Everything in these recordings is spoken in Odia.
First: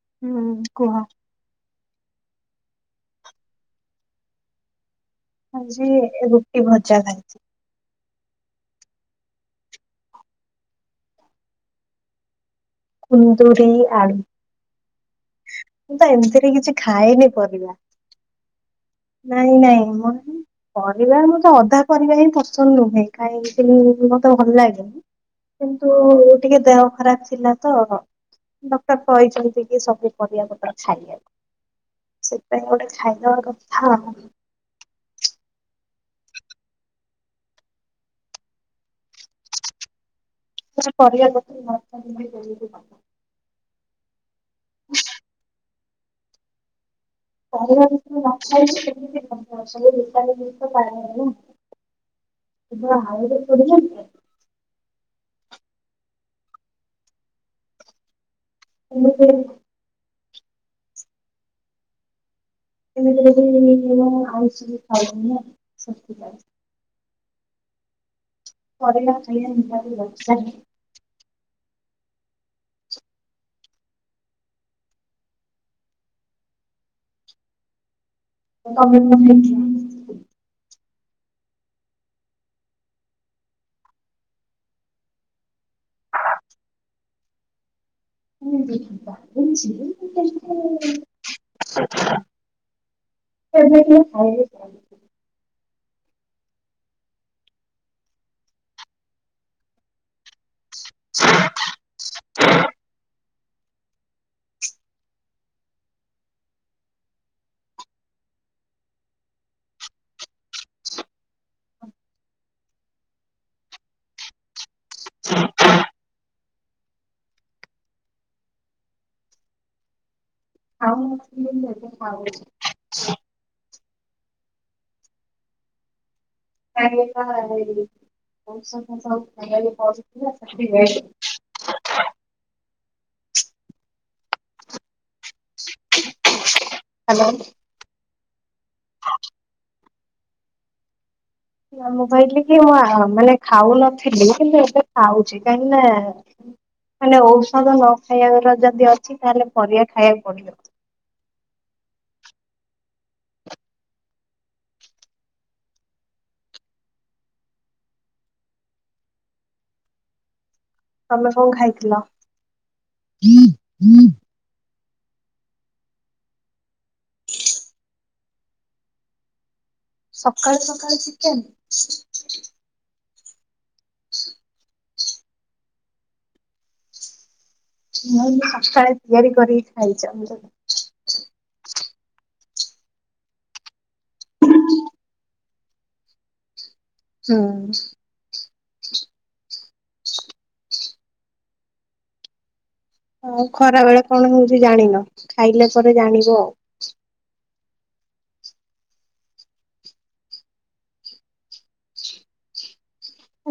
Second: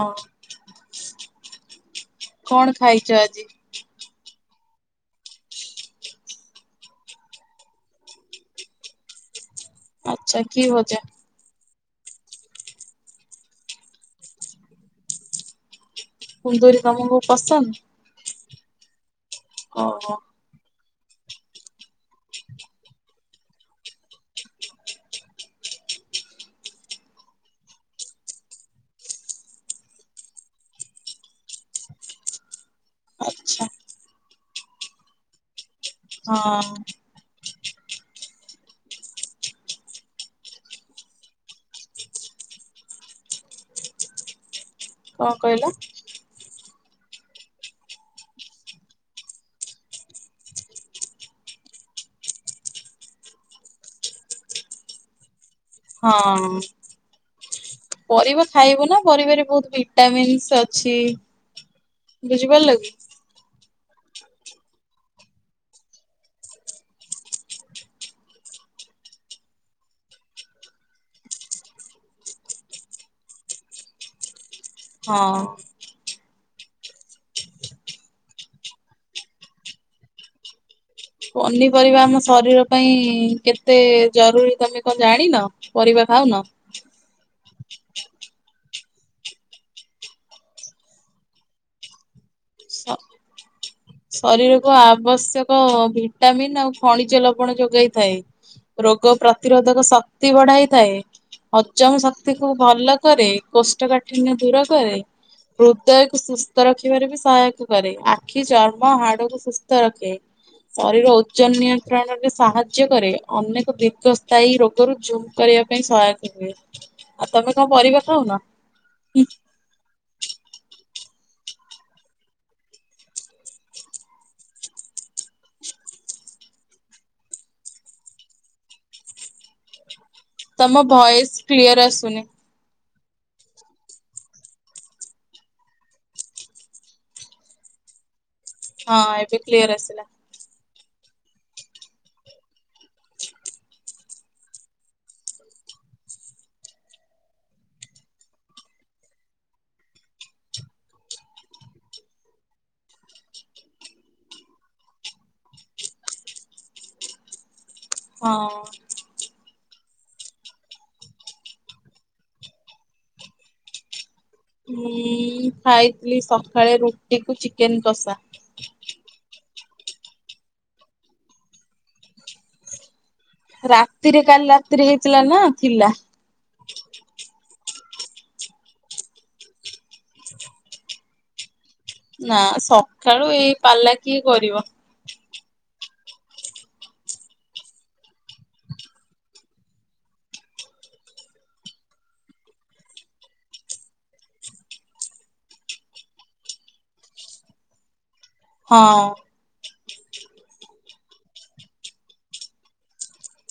ହଁ ହୁଁ କୁହ। କଣ ଖାଇଚ ଆଜି। ଆଜି ରୁଟି ଭଜା ଖାଇଚି। ଆଚ୍ଛା କି ଭଜା। କୁନ୍ଦୁରି ଆଳୁ ମୁଁ ତ ଏମିତିରେ କିଛି କୁନ୍ଦୁରି ତମକୁ ଖାଏନି ପରିବା। ପସନ୍ଦ ନାଇଁ ନାଇଁ ଓହୋ। [unintelligible] ପରିବା ମତେ ଅଧା ପରିବା ହିଁ ପସନ୍ଦ ନୁହେଁ ଖାଇଵିନିମତେ ଭଲ ଲାଗେନି। କିନ୍ତୁ ଟିକେ ଦେହ ଖରାପ୍ ଥିଲା ତ ଡକ୍ଟର କହିଚିନ୍ତି କି ସବୁ କରିବାପତ୍ର ଖାଇବାକୁ। ସେଥିପାଇଁ ଗୋଟେ ଖାଇଦବା ଆଚ୍ଛା କଥା। ହଁ। [unintelligible] କଣ କଇଲ। ପରିବା ପତ୍ର ନଖାଇଲେ କେମିତି ହଵ [unintelligible] [inaudible] ହଁ ପରିବା ଖାଇବୁ ନା ପରିବାରେ ବହୁତ ବି ଟାମିନ୍ସ ଅଛି ବୁଝିପାରଲ କି? ଆୟୁଷ ବି ଖାଉଚି ନା [unintelligible] ପରିବା ଖାଇବା ନିହାତି ଦରକାର। ହଁ। [unintelligible] ପନିପରିବା ଆମ ଶରୀର ପାଇଁ କେତେ ଜରୁରୀ ତମେ କଣ ଜାଣିନ? ପରିବା ଖାଉନ? [unintelligible] ଶ ଖାଇଲି ଶରୀର ଆଉ। ଆବଶ୍ୟକ ଭିଟାମିନ୍ ଆଉ ଖଣିଜ ଲବଣ ଯୋଗାଇଥାଏ। ରୋଗ ପ୍ରତିରୋଧକ ଶକ୍ତି ବଢାଏ। ଥାଏ ହଜମ ଶକ୍ତିକୁ ଭଲ କରେ କୋଷ୍ଠକାଠିିନ୍ୟ ଦୂର କରେ। ହୃଦୟକୁ ସୁସ୍ଥ ରଖିବାରେ ବି ସହାୟକ କରେ ଆଖି ଚର୍ ମୋ ହାଡ଼କୁ ସୁସ୍ଥ ରଖେ। ଶରୀର ଓଜନ ନିୟନ୍ତ୍ରଣରେ ସାହାଯ୍ୟ କରେ ଅନେକ ଦୀର୍ଘସ୍ଥାୟୀ ରୋଗରୁୁ କରିବା ପାଇଁ ସହାୟକ ହୁଏ। ଆଉ ତମେ କଣ ପରିବା ଖାଉନ? ଖାଉ ନଥିଲି ମୁଁ ଏବେ ଖାଉଛି। କା [unintelligible] ତମ ଭଏସ କ୍ଲିୟର ଆସୁନି। ହାଲୋ। ହଁ ଏବେ କ୍ଲିୟର ଆସିଲା। ନା ମୁଁ କହିଲି କି ମୁଁ ମାନେ ଖାଉନଥିଲି କିନ୍ତୁ ଏବେ ଖାଉଛି କାହିଁକି ନା ମାନେ ଔଷଧ ନ ଖାଇବାର ଯଦି ଅଛି ତାହେଲେ ପରିବା ଖାଇବାକୁ ପଡିବ। ହଁ। ତମେ କଣ ଖାଇଥିଲ? ମୁଁ ଖାଇଥିଲି ସକାଳେ ରୁଟି କୁ ଚିକେନ କଷା। ସକାଳୁ ସକାଳୁ ଚିକେନ। ରାତିରେ କାଲି ରାତିରେ ହେଇଥିଲା ନା ଥିଲା। ମୁଁ ବି ସକାଳେ ତିଆରି କରିକି ଖାଇଛ। ନା ସକାଳୁ ଏଇ ପାଲା କିଏ କରିବ। ହୁଁ। ହଉ ଖରା ବଳେ କଣ ହଉଛି ଜାଣିନ ଖାଇଲେ ପରେ ଜାଣିବ ଆଉ। ହଁ।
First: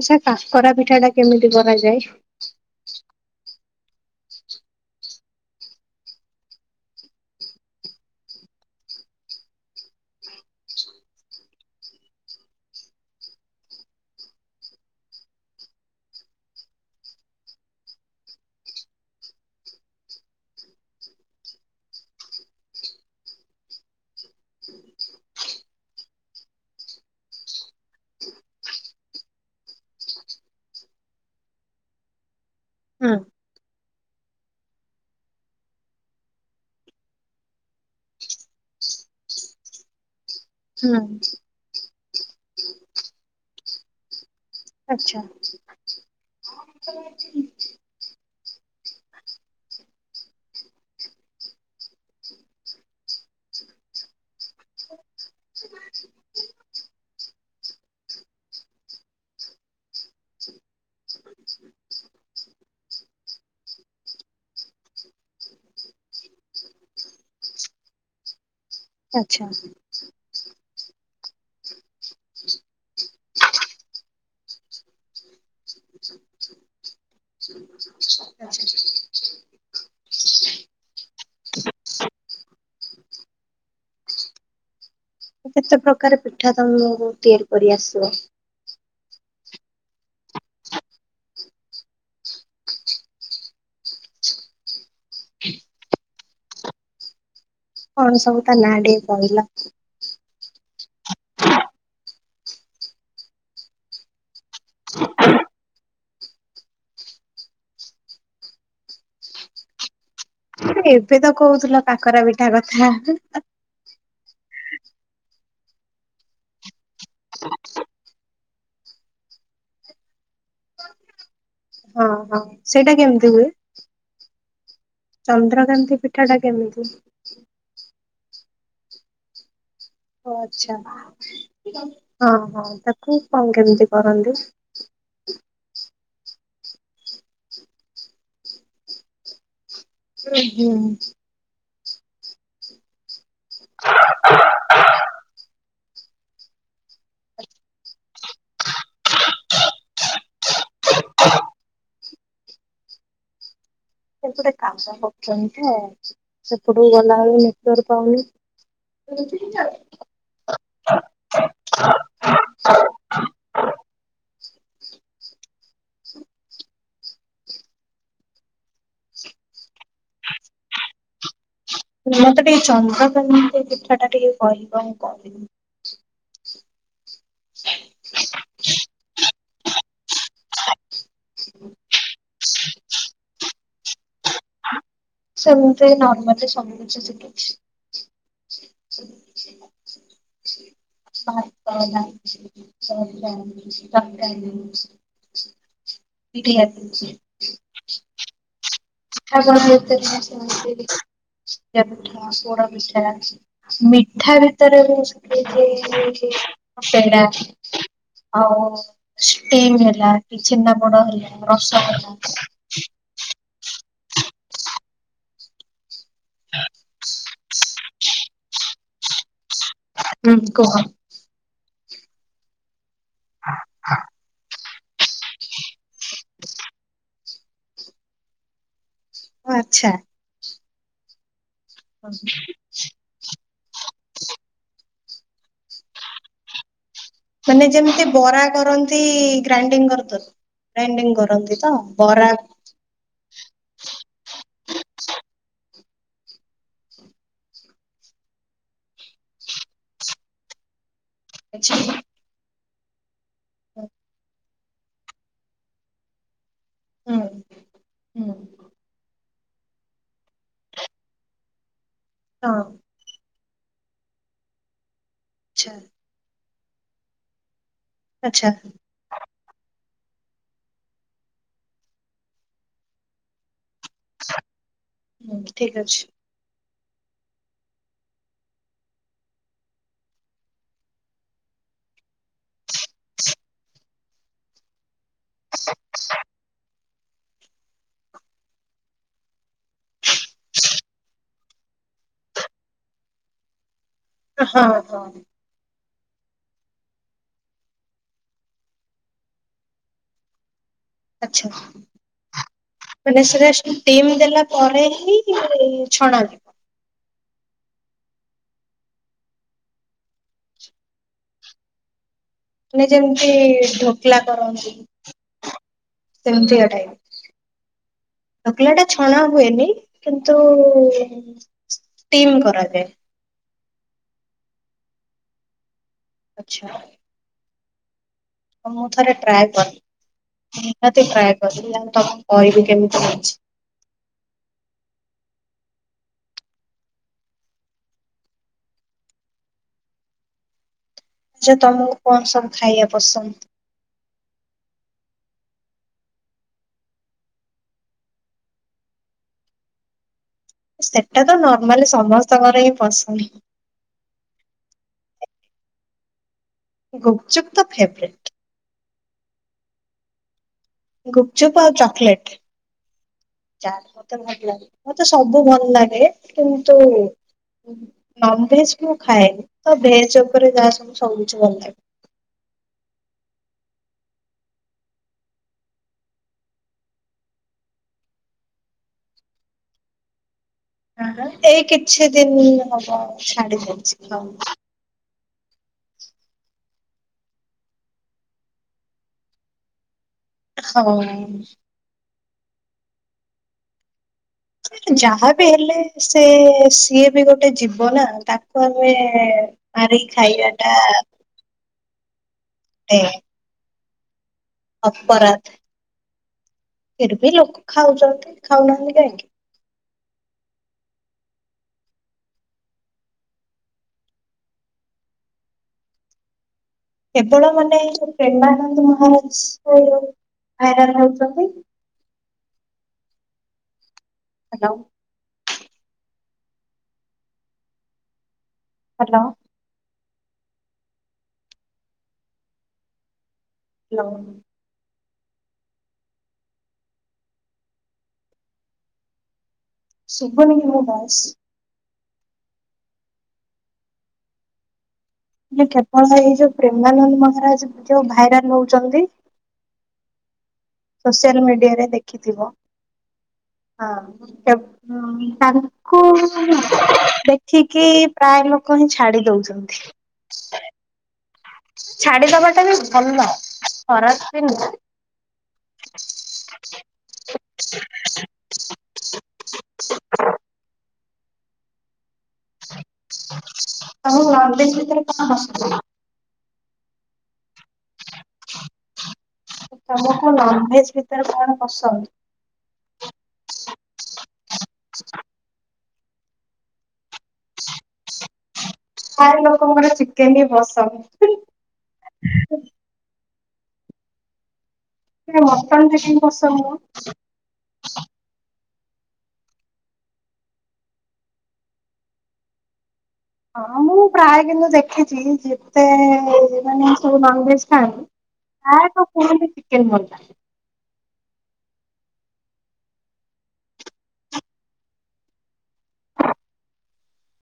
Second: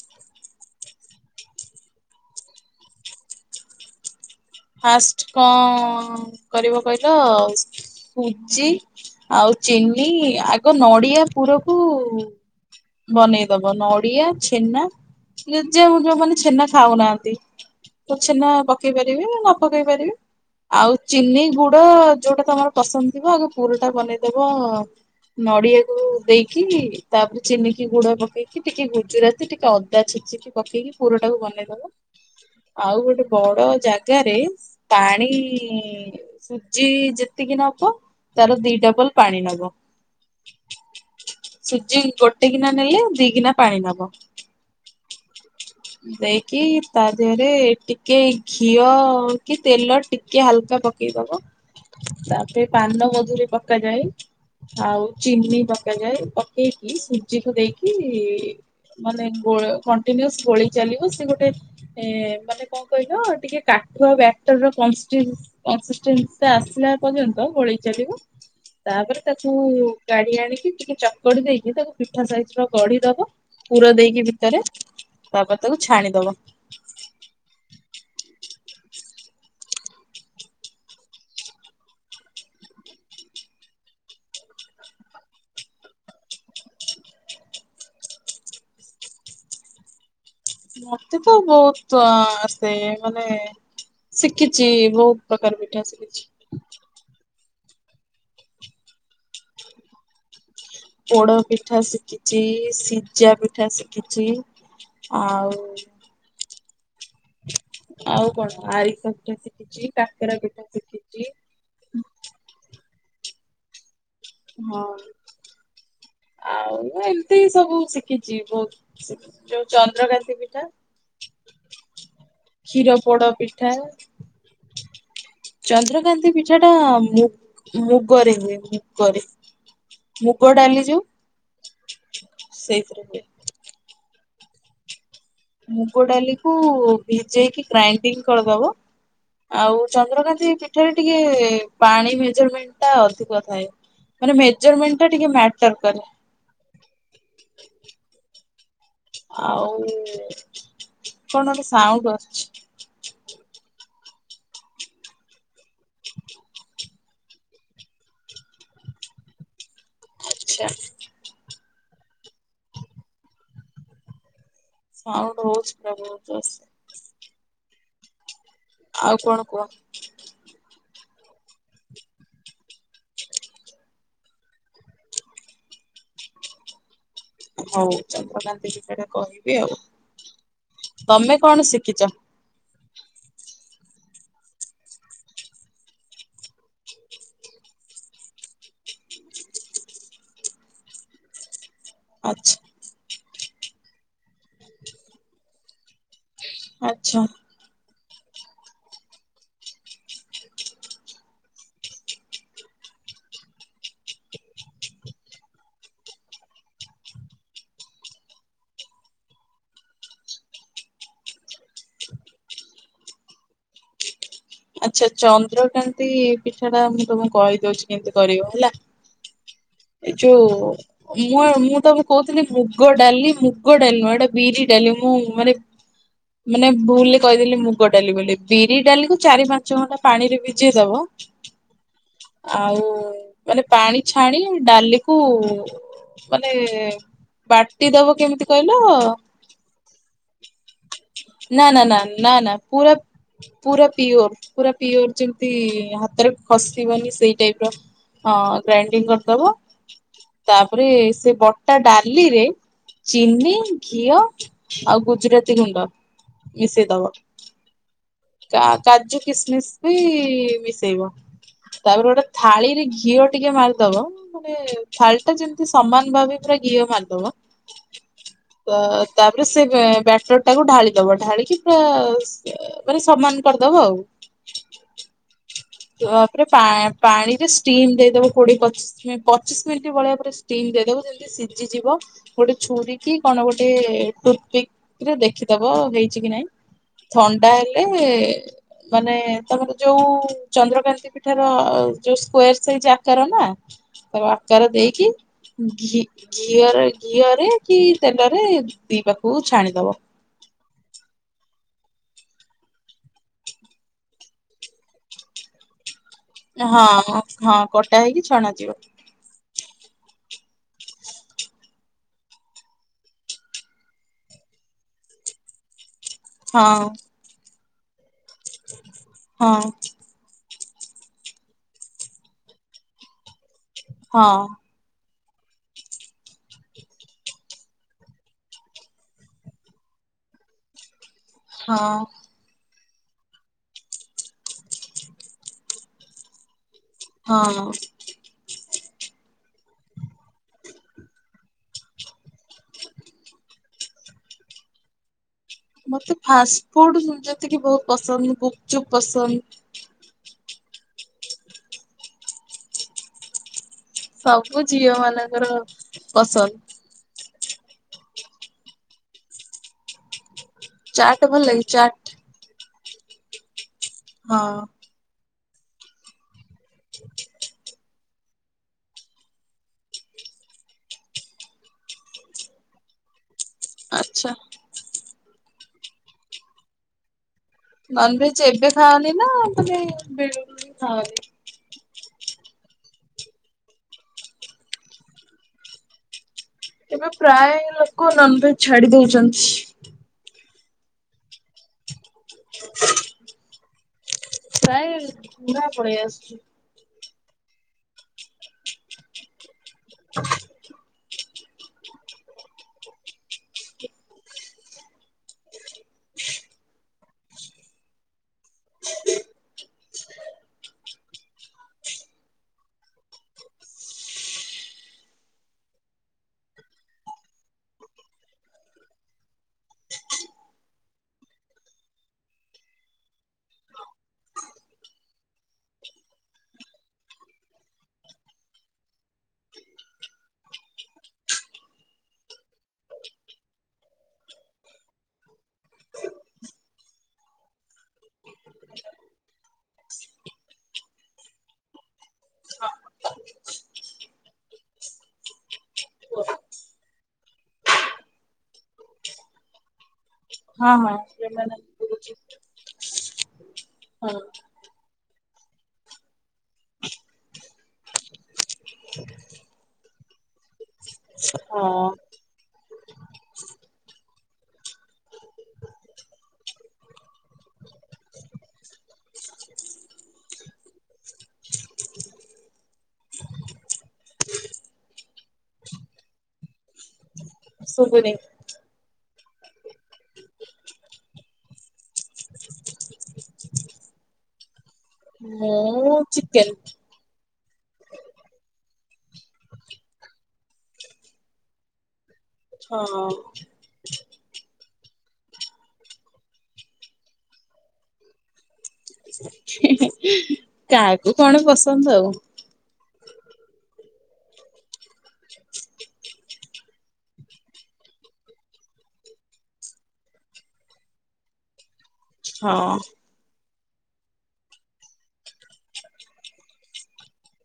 ଆଛା କାକରା ପିଠା ଟା କେମିତି କରାଯାଏ? ଫାଷ୍ଟ କଣ କରିବ କହିଲ ଶୁଜିି ଆଉ ଚିନି ଆଗ ନଡିଆ ପୁରୀକୁ ବନେଇ ଦବ ନଡିଆ ଛେନା ଯେ ଯେ ଯୋଉମାନେ ଛେନା ଖାଉନାହାନ୍ତି। ତ ଛେନା ପକେଇ ପାରିବେ ନ ପକେଇ ପାରିବେ। ଆଉ ଚିନି ଗୁଡ ଯୋଉଟା ତମର ପସନ୍ଦ ଥିବ ଆଗ ପୁରୁଣା ବନେଇଦବ। ନଡିଆକୁ ଦେଇକି ତାପରେ ଚିନିକି ଗୁଡ ପକେଇକି ଟିକେ ଗୁଜୁରାତି ଟିକେ ଅଦା ଛେଚିକି ପକେଇକି ପୁରଟାକୁ ବନେଇଦବ। ଆଉ ହୁଁ ଗୋଟେ ବଡ ଜାଗାରେ ପାଣି ସୁଜି ଯେତିକି ନବ ତାର ଦିଡବଲ୍ ପାଣି ନବ। ହୁଁ ସୁଜି ଗୋଟେ ଗିନା ନେଲେ ଦି ଗିନା ପାଣି ନବ। ଆଛା। ଦେଇକି। ତା ଦେହ ରେ ଟିକେ ଘିଅ କି ତେଲ ଟିକେ ଟିକେ ହାଲକା ପକେଇଦବ ତାପରେ ପାନ ମଧୁରି ପକାଯାଏ। ଆଉ ଚିନି ପକାଯାଏ। ପକେଇକି ସୁଜି କୁ ଦେଇକି ମାନେ ଗୋ କଂଟିନୁୟୂଷ ଗୋଳେଇ ଚାଲିବସେ ଗୋଟେ ଏ ମାନେ କଣ କହିଲ। ଟିକେ କାଠୁଆ ବ୍ୟକ୍ଟର ର କଂସ୍ଟିନ। କଂସ୍ଟିନ ସି ରେ ଆସିଲା ପର୍ଯ୍ୟନ୍ତ ଗୋଳେଇ ଚାଲିବୁ। ତାପରେ ଆଚ୍ଛା ତାକୁ କାଢ଼ି ଆଣିକି ଟିକେ ଚକୁଡ଼ି ଦେଇକି। ତାକୁ ପିଠା ସାଇଜ ର ଗଡ଼ି ଦବ। ପୁର ଦେଇ କି ଭିତରେ। ତା ପରେ ତାକୁ ଛାଣିଦବ। ଆଛାା [unintelligible] କେତେ ପ୍ରକାର ପିଠା ତମକୁ ତିଆରି କରି ଆସିବ? ମତେ ତ ବହୁତ ଆସ୍ତେ ମାନେ ଶିଖିଛି ବହୁତ ପ୍ରକାର ପିଠା ଶିଖିଛି। କଣ ସବୁ ତା ନାଁ ଟା କହିଲ? [inaudible] ପୋଡ ପିଠା ଶିଖିଚି ସିଝା ପିଠା ଶିଖିଚି। ଆଉ ଆଉ କଣ ଆରିଷ ପଠା ଶିଖିଚି କାକରା କିଠା ଏବେ ତ କହୁଥିଲ କାକରା ପିଠା କଥା। ହଁ ଆଉ ଏମିତି ସବୁ ଶିଖିଚି ବହୁତ। ଯୋଉ ଚନ୍ଦ୍ରକାନ୍ତି ପିଠା। ଓ ହଁ କ୍ଷୀର ସେଇଟା କେମିତି ହୁଏ? [unintelligible] ଚନ୍ଦ୍ରକାନ୍ତି ପିଠା ଟା ମୁ ମୁଗରେ ହୁଏ ମୁଗରେ। ଓ ମୁଗ ଆଚ୍ଛା ଡାଲି ଯୋଉ ହଁ ହଁ ସେଇଥିରେ ହୁଏ। ତାକୁ କଣ କେମିତି କରନ୍ତି। ମୁଗ ଡାଲିକୁ ଭିଜେଇକି ଗ୍ରାଇଣ୍ଡିଙ୍ଗ କରିଦେବ। ଆଉ ଚନ୍ଦ୍ରକାନ୍ତି ହୁଁ ପିଠାରେ ଟିକେ ପାଣି ମେଜରମେଣ୍ଟ ଟା ଅଧିକ। ଥାଏ। ମାନେ ମେଜରମେଣ୍ଟଟା ଟିକେ ମ୍ୟାଟର କରେ। ଆଉ କଣ ଗୋଟେ ସାଉଣ୍ଡ ଆସୁଚି। ସେପଟେ କାମ କରୁଚନ୍ତି ତ ସେପଟକୁ ଗଲାବେଳକୁ ନେଟ ଟୱାର୍କ ପାଉନି। ଆଚ୍ଛା। [inaudible] ସାଉଣ୍ଡ ହୋଉଚି ପ୍ରବଳ ଜୋରସେ। ଆଉ କଣ କୁହ? ନା ମତେ ଟିକେ ଚନ୍ଦ୍ରକ୍ରାନ୍ତି ପିଠା ଟା ଟିକେ କହିବ ମୁଁ କରିବି। ହଉ ଚନ୍ଦ୍ରକାନ୍ତି ପିଠାଟା କହିବି ଆଉ। ତମେ କଣ ଶିଖିଚ? ସେମିତି ନାହିଁ ମୁ ତ ସବୁ କିଛି ଶିଖିଚି। ଭାଇଁ କୋହୁନାହାନ୍ତି। ଆଚ୍ଛା ଆଚ୍ଛା [unintelligible] ଆଉ ଜଣେ ଏତେ [unintelligible] ପୋଡ଼ ପିଠା ମିଠା ଭିତରେ ମୁଁ ଶିଖିଚି ପେଡ଼ା। ଆଉ ଷ୍ଟିମ୍ ହେଲା କି ଛିନା ପୋଡ ହେଲା ରସଗୋଲା ହେଲା। ଆଚ୍ଛା ଚନ୍ଦ୍ରକାନ୍ତି ପିଠା ଟା ମୁଁ ତୁମକୁ କହିଦଉଚି କେମିତି କରିବ ହେଲା ଏ ହୁଁ ଯୋଉ କୁହ। ମୁଁ ମୁଁ ତମକୁ କହୁଥିଲି ମୁଗ ଡାଲି ମୁଗ ଡାଲି ନୁହଁ ଏଇଟା ବିରି ଡାଲି ମୁଁ ମାନେ ମାନେ ଭୁଲରେ କହିଦେଲି ମୁଗ ଡାଲି ବୋଲି ବିରି ଡାଲିକୁ ଚାରି ପାଞ୍ଚ ଆଚ୍ଛା ଘଣ୍ଟା ପାଣିରେ ଭିଜେଇ ଦବ ମାନେ ଆଉ ମାନେ ପାଣି ଛାଣି ଡାଲିକୁୁ ମାନେ ମାନେ ବାଟି ଯେମିତି ଦବ ବରା କେମିତି କହିଲ କରନ୍ତି ଗ୍ରାଇଣ୍ଡିଙ୍ଗ କରିଦବ। ଗ୍ରାଇଡିଗ କରନ୍ତି ତ ବରା ହପୁରା ପୁରା ପିଓର ପୁରା ପିଓର ଯେମତି ହାତରେ ଖସିବନି ସେଇ ଟାଇପ ର ହଁ ଗ୍ରାଇଣ୍ଡିଙ୍ଗ କରିଦବ ତାପରେ ସେ ବଟା ଡ଼ାଲିରେ ଚିନି ଘିଅ ଆଉ ଗୁଜୁରାତି ଗୁଣ୍ଡ ମିଶେଇଦବ ହୁଁ ହୁଁ କା କାଜୁ କିସମିସ୍ ବି ମିଶେଇବ ତାପରେ ଗୋଟେ ହଁ ଥାଳିରେ ଘିଅ ଟିକେ ମାରିଦବ ମାନେ ଥାଳିଟା ଯେମିତି ଆଛା ସମାନ ଭାବେ ପୁରା ଘିଅ ମାରିଦବ। ଆଛା ତ ତାପରେ ସେ ବେ ବ୍ୟାଟର ଟାକୁ ଢ଼ାଳି ଦବ ଢ଼ାଳିକି ପୁରା ସ ମାନେ ସମାନ କରିଦବ ଆଉ। ହୁଁ ଠିକ ଅଛି। ତ ପରେ ପା ପାଣିରେ ଷ୍ଟିମ ଦେଇଦବ କୋଡିଏ ପଚିଶ ପଚିଶ ମିନିଟ୍ ଭଳିଆ ପୁରା ଷ୍ଟିମ ଦେଇଦବ ଯେମିତି ସିଜିଯିବ। ଗୋଟେ ଛୁରୀ କି କଣ ଗୋଟେ ଟୁଥପିକ ରେ ଦେଖି ବ ହେଇଛି କି ନାଇଁ ଥଣ୍ଡା ହେଲେ ମାନେ ତମର ଯୋଉ ଚନ୍ଦ୍ରକାନ୍ତି ପିଠାର ଯୋଉ ସ୍କୋୟାର ସାଇଜ ଆକାରନା। ତା ହଁ ଆକାର ହଁ ଦେଇକିି ଘି ଘିଅରେ ଘିଅରେ କି ତେଲରେ ଦି ପାଖକୁ ଛାଣିଦବ। ଆଚ୍ଛା। ମାନେ ସେଟା ଷ୍ଟିମ୍ ଦେଲା ପରେ ହିଁ ଛଣା ଯିବ ହଁ ହଁ କଟା ହେଇକି ଛଣା ଯିବ। ମାନେ ଯେମିତି ଢ଼ୋକଲା କରନ୍ତି। ସେମିତିଆ ହଁ ଟାଇପ ଢ଼ୋକଲାଟା ଛଣା ହୁଏନି। ହଁ କିନ୍ତୁ ଟିମ୍ କରାଯାଏ। ହଁ। ଆଚ୍ଛା। ମୁଁ ଥରେ ଟ୍ରାଏ କରେ ନିହାତି ଟ୍ରାଏ କରିବି ହଁ ତମ କହିବି କେମିତି ହେଇଚି। ହଁ। ଆଛା ତମକୁ କଣ ସବୁ ଖାଇଆ ପସନ୍ଦ? ମତେ ଫାଷ୍ଟଫୁଡ଼ ଯେତିକି ବହୁତ ପସନ୍ଦ ଗୁପଚୁପ ପସନ୍। ସେଟା ତ ନର୍ମାଲି ସମସ୍ତଙ୍କର ହିଁ ପସନ୍। ସବୁ ଝିଅ ମାନଙ୍କର ପସନ୍ଦ। ଗୁପଚୁପ୍ ତ ଫେବରେଟ୍। ଚାଟ ଭଲ ଗୁପଚୁପ୍ ଲାଗେ ଆଉ ଚାଟ ଚକଲେଟ୍। ଚା ମତେ ଭଲ ହଁ ଲାଗେ ମତେ ସବୁ ଭଲ ଲାଗେ କିନ୍ତୁ ନନଭେଜ ମୁଁ ଖାଏନି ତ ଭେଜ ଓପରେ ଯାହା ସବୁ ସବୁ କିଛି ଭଲ ଲାଗେ। ଆଚ୍ଛା। ନନଭେଜ ଏବେ ଖାଅନି ନା ମାନେ ବେଳେବେଳେ ଲାଗେ। ଖାଅନି? ଏଇ କିଛି ଦିନ୍ ହବ ଛାଡ଼ି ଦେଇଛି ଖାଉନି। ଏବେ ପ୍ରାଏ ଲୋକ ନନଭେଜ ଛାଡ଼ି ଦଉଛନ୍। ହଁ। ପ୍ରାୟ ଯାହା ବିି ବୁଢା ହେଲେ ପଳେଇ ସେ ଆସୁଛି। ସିଏ ବି ଗୋଟେ ଜୀବ ନା ତାକୁ ଆମେ ମାରିକି ଖାଇବାଟା ଟେ ଅପରାଧ୍। ଫିରବି ଲୋକ ଖାଉଛନ୍ତି ଖାଉନାହାନ୍ତି କାହିଁକି? କେବଳ ମାନେ ପ୍ରେମାନନ୍ଦ ମହାରାଜ ଭାଇରାଲ ହଉଛନ୍ତି। ହାଲୋ। ହାଲୋ। ହାଲୋ। ଶୁବୁନିକି ମୋ ଭଏସ୍? କେବଳ ଏଇ ଯୋଉ ପ୍ରେମାନନ୍ଦ ମହାରାଜ ଯୋଉ ଭାଇରାଲ ହଉଚନ୍ତି। ହଁ ହଁ ସୋସିଆଲ ସେମାନେ ମିଡିଆରେ କରୁଛି ଦେଖିଥିବ ହଁ [unintelligible] [unintelligible] ଦେଖିକି ପ୍ରାୟ ଲୋକ ହିଁ ଛାଡି ଦଉଚନ୍ତି। ହଁ। ଛାଡ଼ିଦେବାଟା ବି ଭଲ ଖରାପ ବି ନୁହଁ। ତମ ଲଗେଜ୍ ଭିତରେ କଣ ଅଛି? ସୁବୁନି। ତମକୁ ନନଭେଜ୍ ଭିତରେ କଣ ପସନ୍ଦ? ମୁଁ ମୁଁ ଚିକେନ୍। ଥାଏ ଲୋକଙ୍କର ଚିକେନ ଟିକେ ପସନ୍ଦ। ହଁ। କାଇଁ ମଟନ ଟା କାଇଁ ପସନ୍ଦ ନୁହଁ? ହେ ହେ ହେ କାହାକୁ କଣ ପସନ୍ଦ ଆଉ। ହଁ ମୁଁ ପ୍ରାୟ କିନ୍ତୁ ଦେଖିଛି ଯେତେ ମାନେ ସବୁ ନନଭେଜ୍ ଖାଆନ୍ତି ପ୍ରାୟତଃ କୁହନ୍ତି ଚିକେନ ଭଲ ଲାଗେ। ହଁ।